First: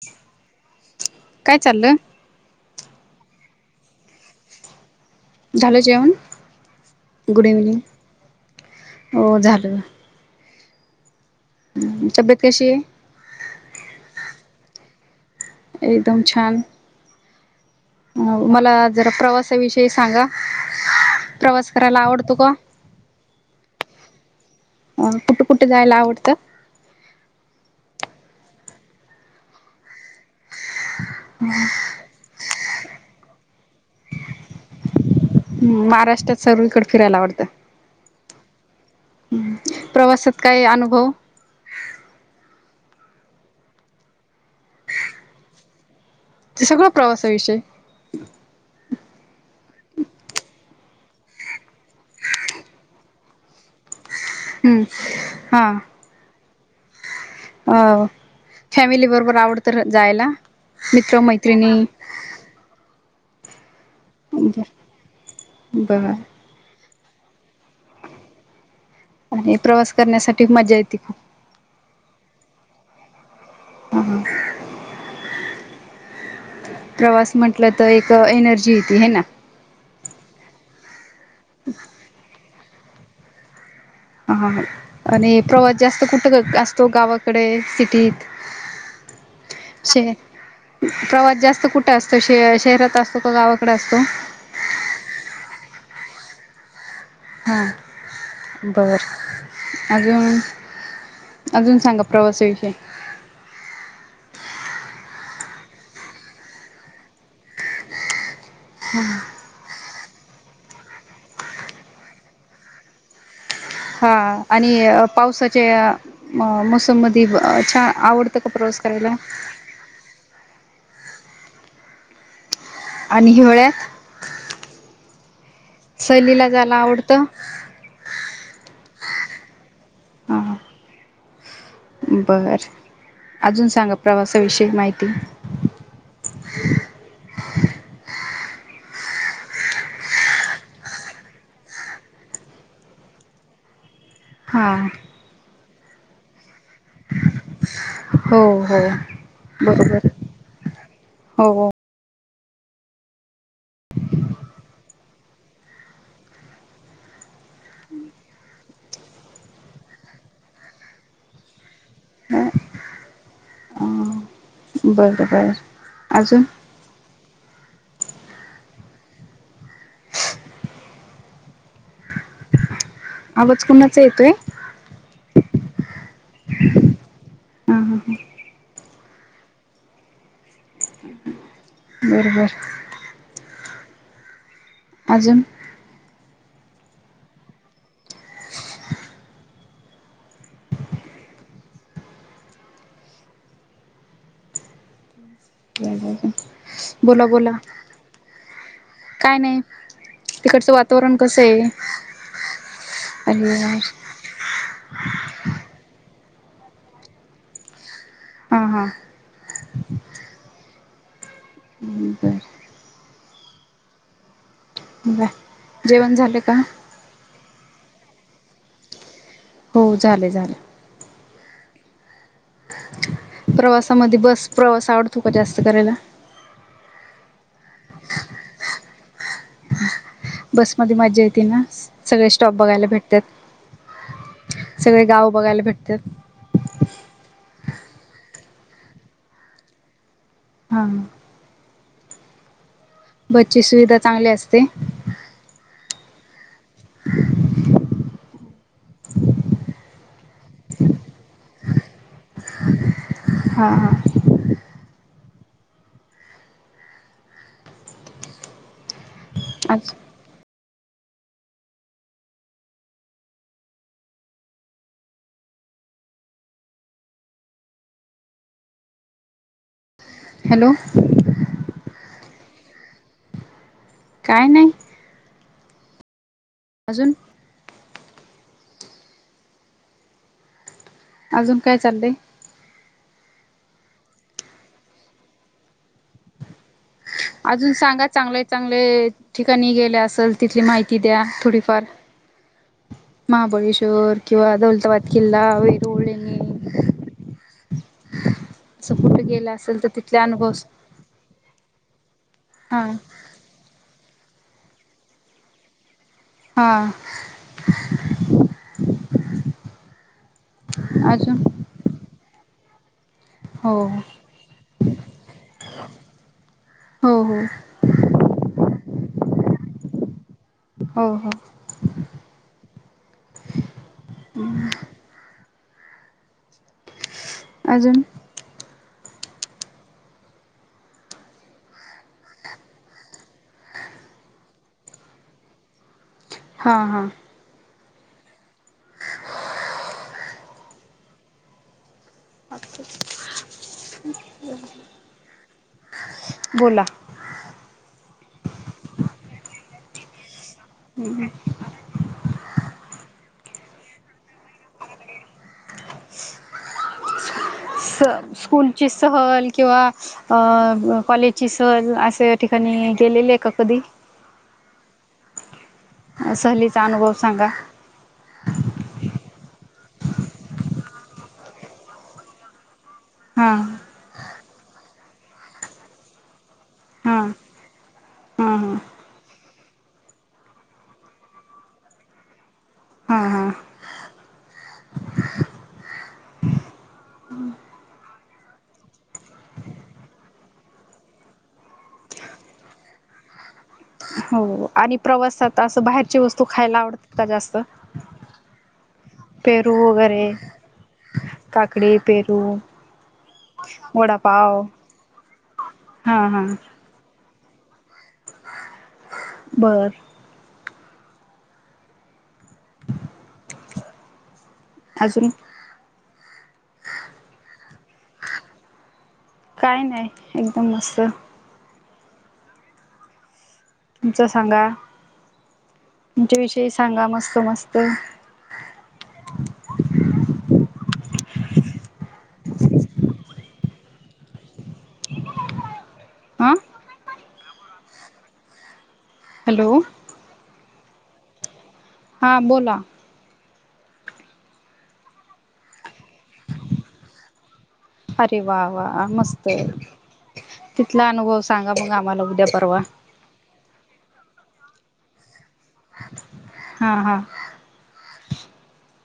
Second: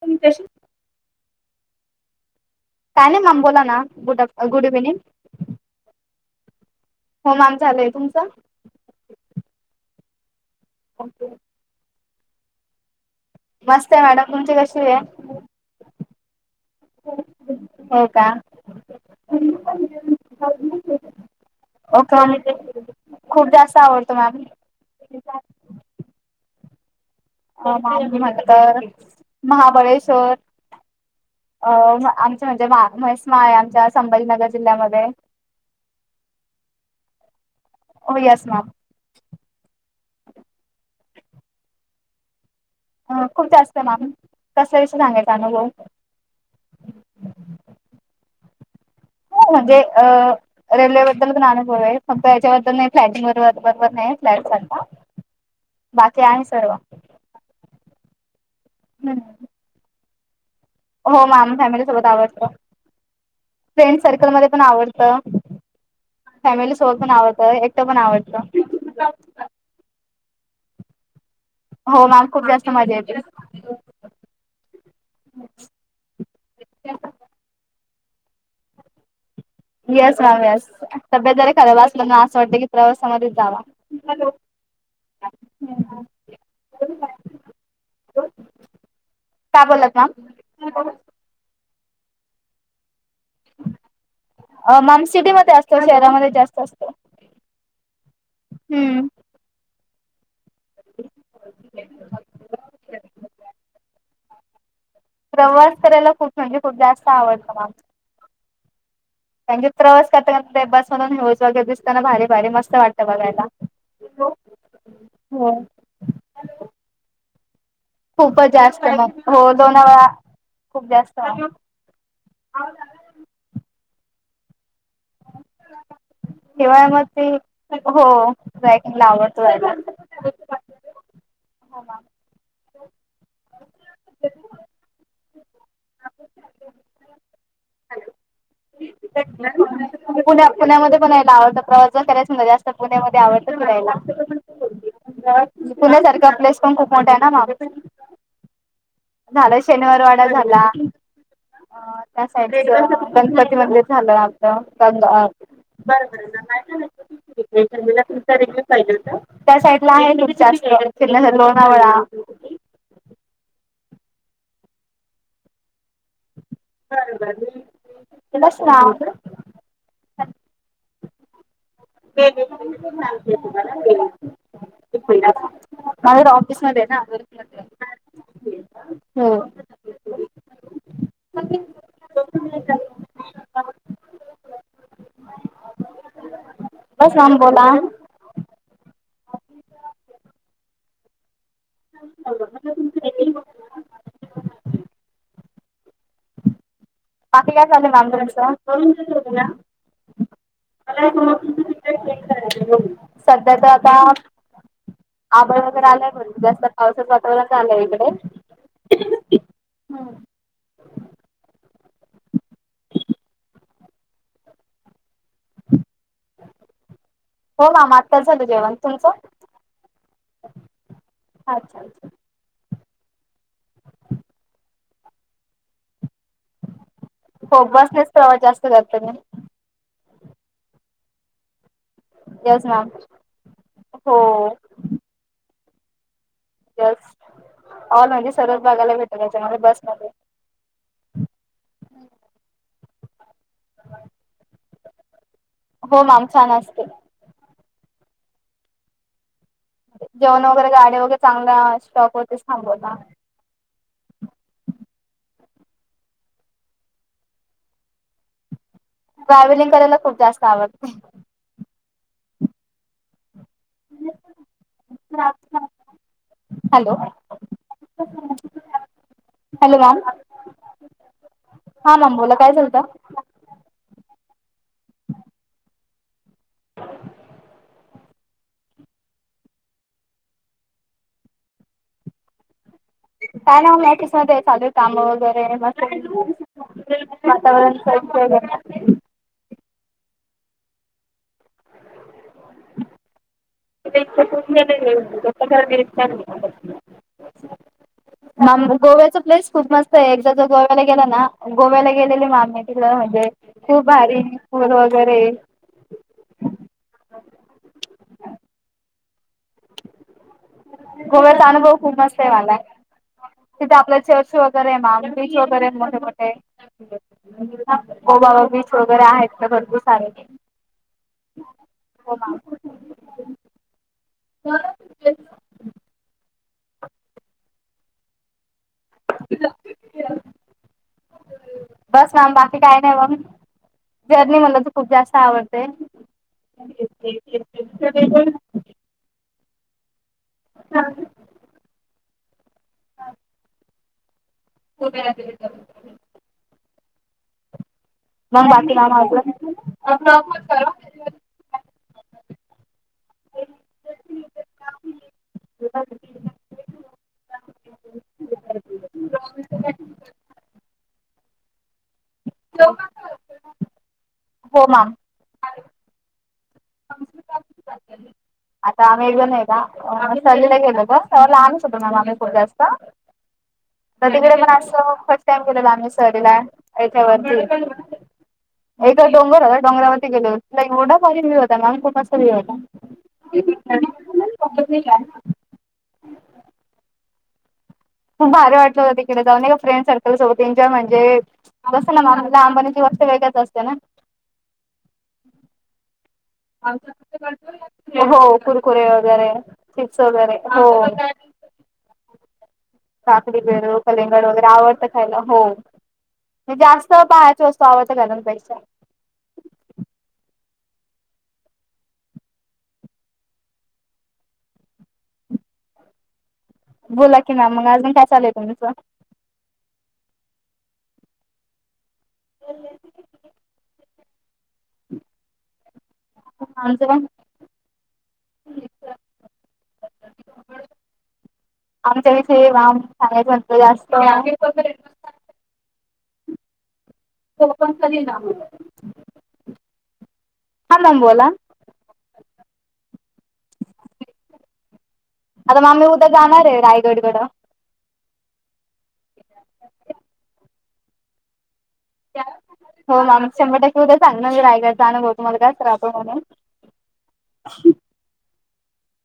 तुम कशी काय चाललं काय नाय मॅम बोला ना गुड अफ गुड ईव्हनिंग झालं जेवण. हो गुड मॅम ईव्हनिंग झालंय तुमचं हो झालं [inaudible] तब्येत कशीये? मस्तय मॅडम तुमची कशी ये? एकदम छान हो का अ मला जरा प्रवासाविषयी सांगा प्रवास करायला आवडतो का? ओके खूप जास्त आवडतो मॅम अ कुठं कुठं जायला आवडतं. अ माम म्हणतर महाबळेश्वर अ आमचे म्हणजे मा म्हहेश मा आहे आमच्या संभाजीनगर जिल्ह्यामध्ये हम्म महाराष्ट्रात सगळीकडं फिरायला आवडतं. हो यस मॅम हं प्रवासात काय अनुभव अ खूप जास्त मॅम कश्याविषयी सांगायचा अनुभव ते सगळं प्रवासाविषयी हो म्हणजे अ रेल्वेबद्दल पण अनुभव हाय फक्त याच्याबद्दल नाय प्लॅटिंग बरोबर बरोबर नाय. फ्लॅट हां [unintelligible] बाकी आहे सर्व अ.. फॅमिली बरोबर आवडतं र-जायला मित्र हो माम मैत्रिणी फॅमिली सोबत आवडतं फ्रेंड सर्कलमध्ये पण आवडतं बर फॅमिली च पण आवडतं. एकटं पण आवडतं. अणि प्रवास करण्यासाठी मज्जा येते खूप हो मॅम खूप जास्त मजा येते. हम्म प्रवास म्हंटलं त एक एनर्जी येती है ना? येस मॅम येस, तब्येत जरी खराब असली ना, असं वाटतं की प्रवासामध्येच जावा. आह ह आणि प्रवास जास्त कुठं क असतो गावाकडे, सिटीत? काय बोललात शहे प्रवास जास्त कुठे असतो? शेह शहरात असतो का गावाकडे असतो अ मम सिटी मध्ये असतो, शहरामध्ये जास्त अस हा हम्म बरं आजून अजून सांगा प्रवासाविषयी प्रवास करायला खूप म्हणजे खूप जास्त आवडतं मॅम कारण की प्रवास [unintelligible] बसूनच व्ह्यूज वगैर दिसताना भारी भारी मस्त वाटतं बघायला. हा आणि अ हो पावसाच्या म मोसममधि अ खूपच जास्त मग हो दोन वेळा खूप जास्त [unintelligible] आणि हिवाळ्यात [unintelligible] सहलीला जायला शिवाय मग आवडतं ते, हो जाय लावतो [unintelligible] ह बर, अजून सांगा प्रवासाविषयी माहिती [inaudible] [unintelligible] पुण्या पुण्यामध्ये पण यायला आवडतं, प्रवास जर करायच [unintelligible] जास्त पुण्यामध्ये आवडत फिरायला. हा. पुण्या सारखा प्लेस पण खूप मोठा आहे ना मा हो हो झाला शनिवार बरोबर वाडा झाला. हो हो त्या साइड [unintelligible] गणपती मंदिर झालं आता बर बरं जरा [unintelligible] [unintelligible] त्या साईड ला आहे ना जास्त लोणावळा आपण दोघीं हा बरं, बरं. काय म्हणाली? [unintelligible] बे आवाज बला कुणाचा येतोय हा [unintelligible] बाहेर ऑफिस मध्ये आहे ना हा हो. सगळीच जण बर बर. अजून [unintelligible] [unintelligible] बोला पात बोला या [unintelligible] [inaudible] काय नाही तिकडचं वातावरण कसं आहे अरे सध्या तर आता आभाळ वगैरे आलय भरून जास्त पावसात वातावरण झालंय इकड. हां, हां. हम्म. [inaudible] बरं ब जेवण झालं का? हो मामा आत्ता झालं जेवण. तुमचं? हो झालय झाल. अच्छा, अच्छा. प्रवासामध्ये बस प्रवास आवडतो का जास्त करायला? हो बसनेच तवा जास्त करते मी. बसमध्ये मज्जा येते ना असं. सगळे स्टॉप येस बघायला मॅम भेटत्यात हो [inaudible] सगळे गाव बघायला भेटत्यात. यस ऑल म्हणजे सरळ भागाला भेटलाच्यामध्ये म्हणजे बसमध्ये. हा, हा. हम्. बसची सुविधा चांगली असते. [inaudible] हो मॅम छान अस जेवण वगैरे गाडी वगैरे चांगला स्टॉक होते थांबवता. हा हा ट्रॅव्हलिंग करायला खूप जास्त आवडते. हॅलो हॅलो मॅम हॅलो हा मॅम बोला काय झालत? काय नाही अजून अजून काय चालय? काय ना म मॅटिकस मध्ये चालू काम वगैरे म अजून सांगा चांगले चांगले ठीक कनी गेल्या असल तिथली माहिती द्या थोडीफार म [unintelligible] [unintelligible] वेरूळ लेणी असं गोव्याचा कुठे प्लेस गेलं खूप असेल तर मस्त आहे तिथले एकदा जर अनुभव गोव्याला गेला ना गोव्याला गेलेले आम्ही हा तिला म्हणजे खूप भारी पुल वगैरे हा अजून गोव्याचा अनुभव खूप मस्त आहे मला. तिथे हो आपलं चर्च वगैरे, मॅम. बीच वगैरेत मोठे-मोठे. हो हो ओ बाबा, बीच वगैरे आहेत ना? भरपूर. चालेल, हो हो हो मॅम. झालं, यायचं? [inaudible] अजून? बस मॅम, बाकी काय नाही मग. जर्नी, मला तर - खूप जास्त आवडते. हां हां त [unintelligible] चालतंय मग [unintelligible] हो, त्याला दिलेत करून. बोला मग, बाकी काम आवरल का? हम् स [unintelligible] स्कूलची सहल, किंवा अं कॉलेजची सहल, असं त्या ठिकाणी, गेलेले आहे का कधी? हो, मॅम. सहलीचा अनुभव सांगा. आता आम्ही एकदा नाही सहलीला गेलेलो. तेव्हा लहानच होतो मॅम, आम्ही खूप जास्त. हां सगळीकडे पण असते फर्स्ट टाइम केलेला, आम्ही सहलीला हां याच्यावरती. हा हा एक डोंगर होता. डोंगरावरती गेलेलो, तिकडे एव्हढा भारी व्ह्यूव होता. तमाम खूप असा व्ह्यूव होता. हा हा कितने का है? [unintelligible] [inaudible] खूप भारी वाटलं होतं, तिकडे जाऊन एका फ्रेंडसर्कल सोबत एन्जॉय म्हणजे, कसं ना? मॅम लहानपणीची सगळं कसं असते ना? आणि, प्रवासात असं बाहेर ती वस्तू खायला आवडतेत का जास्त? हो कुरकुरे वगैरे पेरू चिप्स वगैरे, हो. चिक्कू काकडी, पेरू? काकडी, पेरू, कलींगड वगैरे वडापाव आवडतं खायला? हो. हा हा मी जास्त बाहेर तोच तो, पावाचा गरम पैसा. [unintelligible] बर. [inaudible] अजून? [inaudible] बोला की ना, मग अजून काय चाललयं तुमचं? काय नाही. एकदम मस्त. [inaudible] [unintelligible] तुमच, सांगा? [inaudible] तुमच्या विषयी आमचं सांगा, पण मस्त-मस्त. [inaudible] [inaudible] आमच्या विषयी वाम. -चांगल्या- [unintelligible] हा तो -पण, - कधी -जा -म्हणत नाही. [unintelligible] [inaudible] हॅलो.. हा मॅम, बोला. हा, बोला. [unintelligible] आता मॅम, मी उद्या जाणार आहे, रायगड कडं. अरे वा! वा! मस्त आहे. [inaudible] तिथला अनुभव सांगा मग [inaudible] आम्हाला उद्या परवा हो मॅम, शंभर टक्के उद्या सांगणार, मी रायगड चा अनुभव तुम्हाला, कारण खराब आहे, म्हणून. हा हा [inaudible]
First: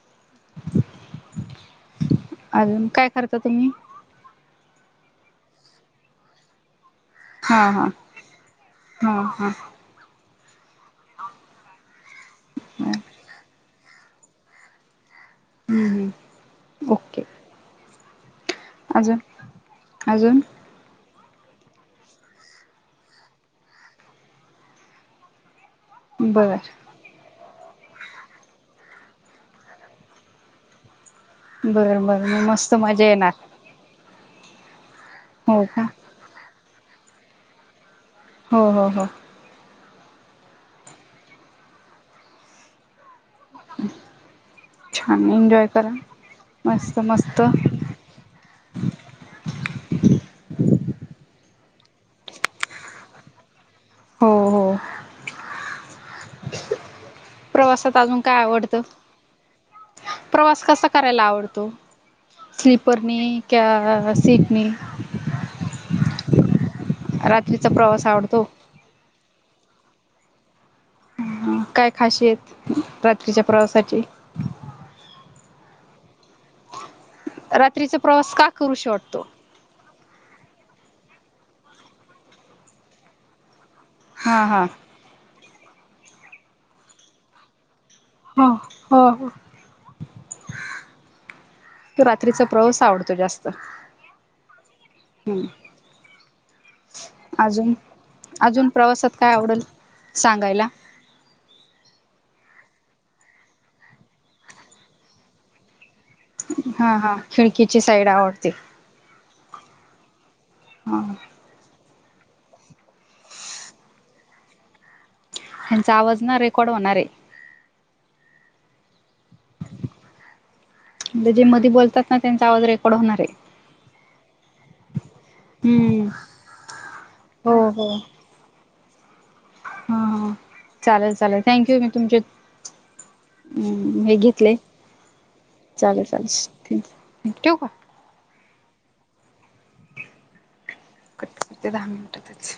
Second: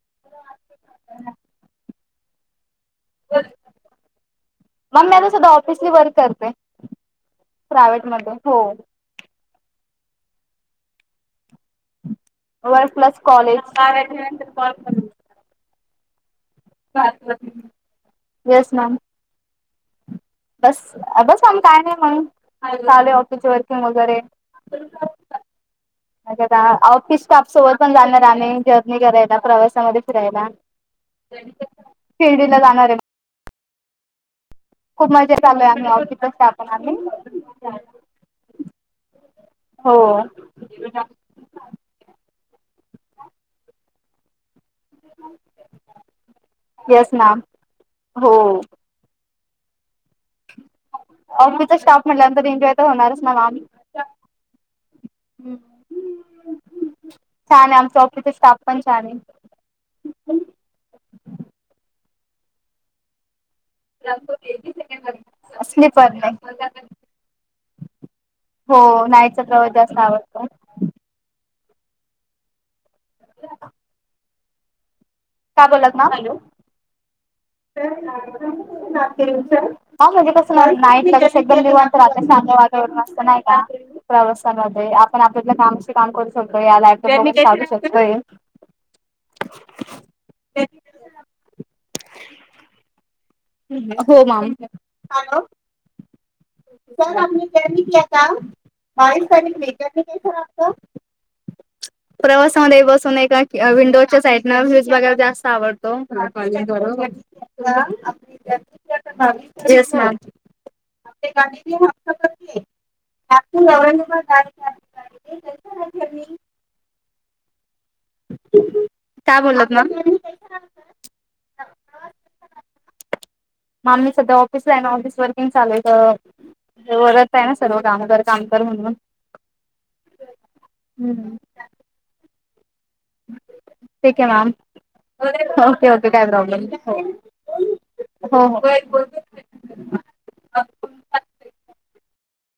[unintelligible] अजून काय करता तुम्ही? [inaudible] मग मी आता सध्या -ऑफिसली वर्क करते हा हा प्रायव्हेटमध्ये हो. अं [unintelligible] वर प्लस कॉलेजचा [unintelligible] नंतर कॉल करू. हम्म [inaudible] ओके [unintelligible] येस मॅम. अजून अजून बस अग सांग काय नाही म्हणून [unintelligible] ऑफिस वर्किंग वगैरे. [unintelligible] अग बरं काय- आऊटपीस टाक सोबत पण जाणार आम्ही, जर्नी करायला, प्रवासामध्ये फिरायला. [inaudible] [inaudible] बरं बरं मग शिर्डीला मस्त जाणार मजा आहे. येणार खूप मजा हो चालू आहे, का आम्ही ऑफिसच स्टाफ आणि चल [inaudible] हो- हो- हो हो [unintelligible] [inaudible] छान एन्जॉय [inaudible] करा. मस्त येस मस्त मॅम [inaudible] हो ऑफिसचा स्टाफ म्हटल्यानंतर एन्जॉय तर होणारच ना मॅम. हो- हो [inaudible] प्रवासात आमचा अजून ऑफिसचा काय स्टाफ आवडतं? पण छान आहे [inaudible] प्रवास कसा करायला आवडतो? स्लीपरनी [inaudible] क्या सीटनी? स्लीपरने, रात्रीचा प्रवास आवडतो [inaudible] हो नाहीतर [unintelligible] जास्त आवडत. हं काय खाशीेयत रात्रीच्या प्रवासाची? [inaudible] काय बोललात [unintelligible] ना? हॅलो रात्रीचा प्रवास का करूशी वाटतो [unintelligible] हां म्हणजे बस नाही [inaudible] एकदम निवांत वाटत चांगलं वातावरण असतं नाही का हा हा प्रवासामध्ये? आपण आप [inaudible] म्हणलं काम से काम करू शकतो या [unintelligible] हो -हो [inaudible] तू रात्रीचा प्रवास आवड हो मॅम, [inaudible] हॅलो हम्म [unintelligible] अजून अजून प्रवासात काय आवडेल सांगायला प्रवासामध्ये बसून एका विंडोच्या साईडन व्ह्यूज बघायला जास्त आवड हा हा खिडकीची साईड आवडते [unintelligible] येस मॅम हा आपले गाडीतील [unintelligible] त्यांचा आवाज ना रेकॉर्ड होणार काय बोललात मॅम? आहे जे मधी बोलतात ना त्येंचा आवाज रेकॉर्ड होणार. आहे मामी सध्या ऑफिसला आहे ना, ऑफिस वर्किंग चालू हम्म आहेत ते वरच आहे ना हो सर्व कामगार कामगार म्हणून? हां चालेल चालेल थँक यू मी तुमचे हम्म म्या ठीक आहे मॅम घेतलंय. ओके ओके काय प्रॉब्लेम ठेवू का हो हो हो कट्ट करते दहा मिनिटातच.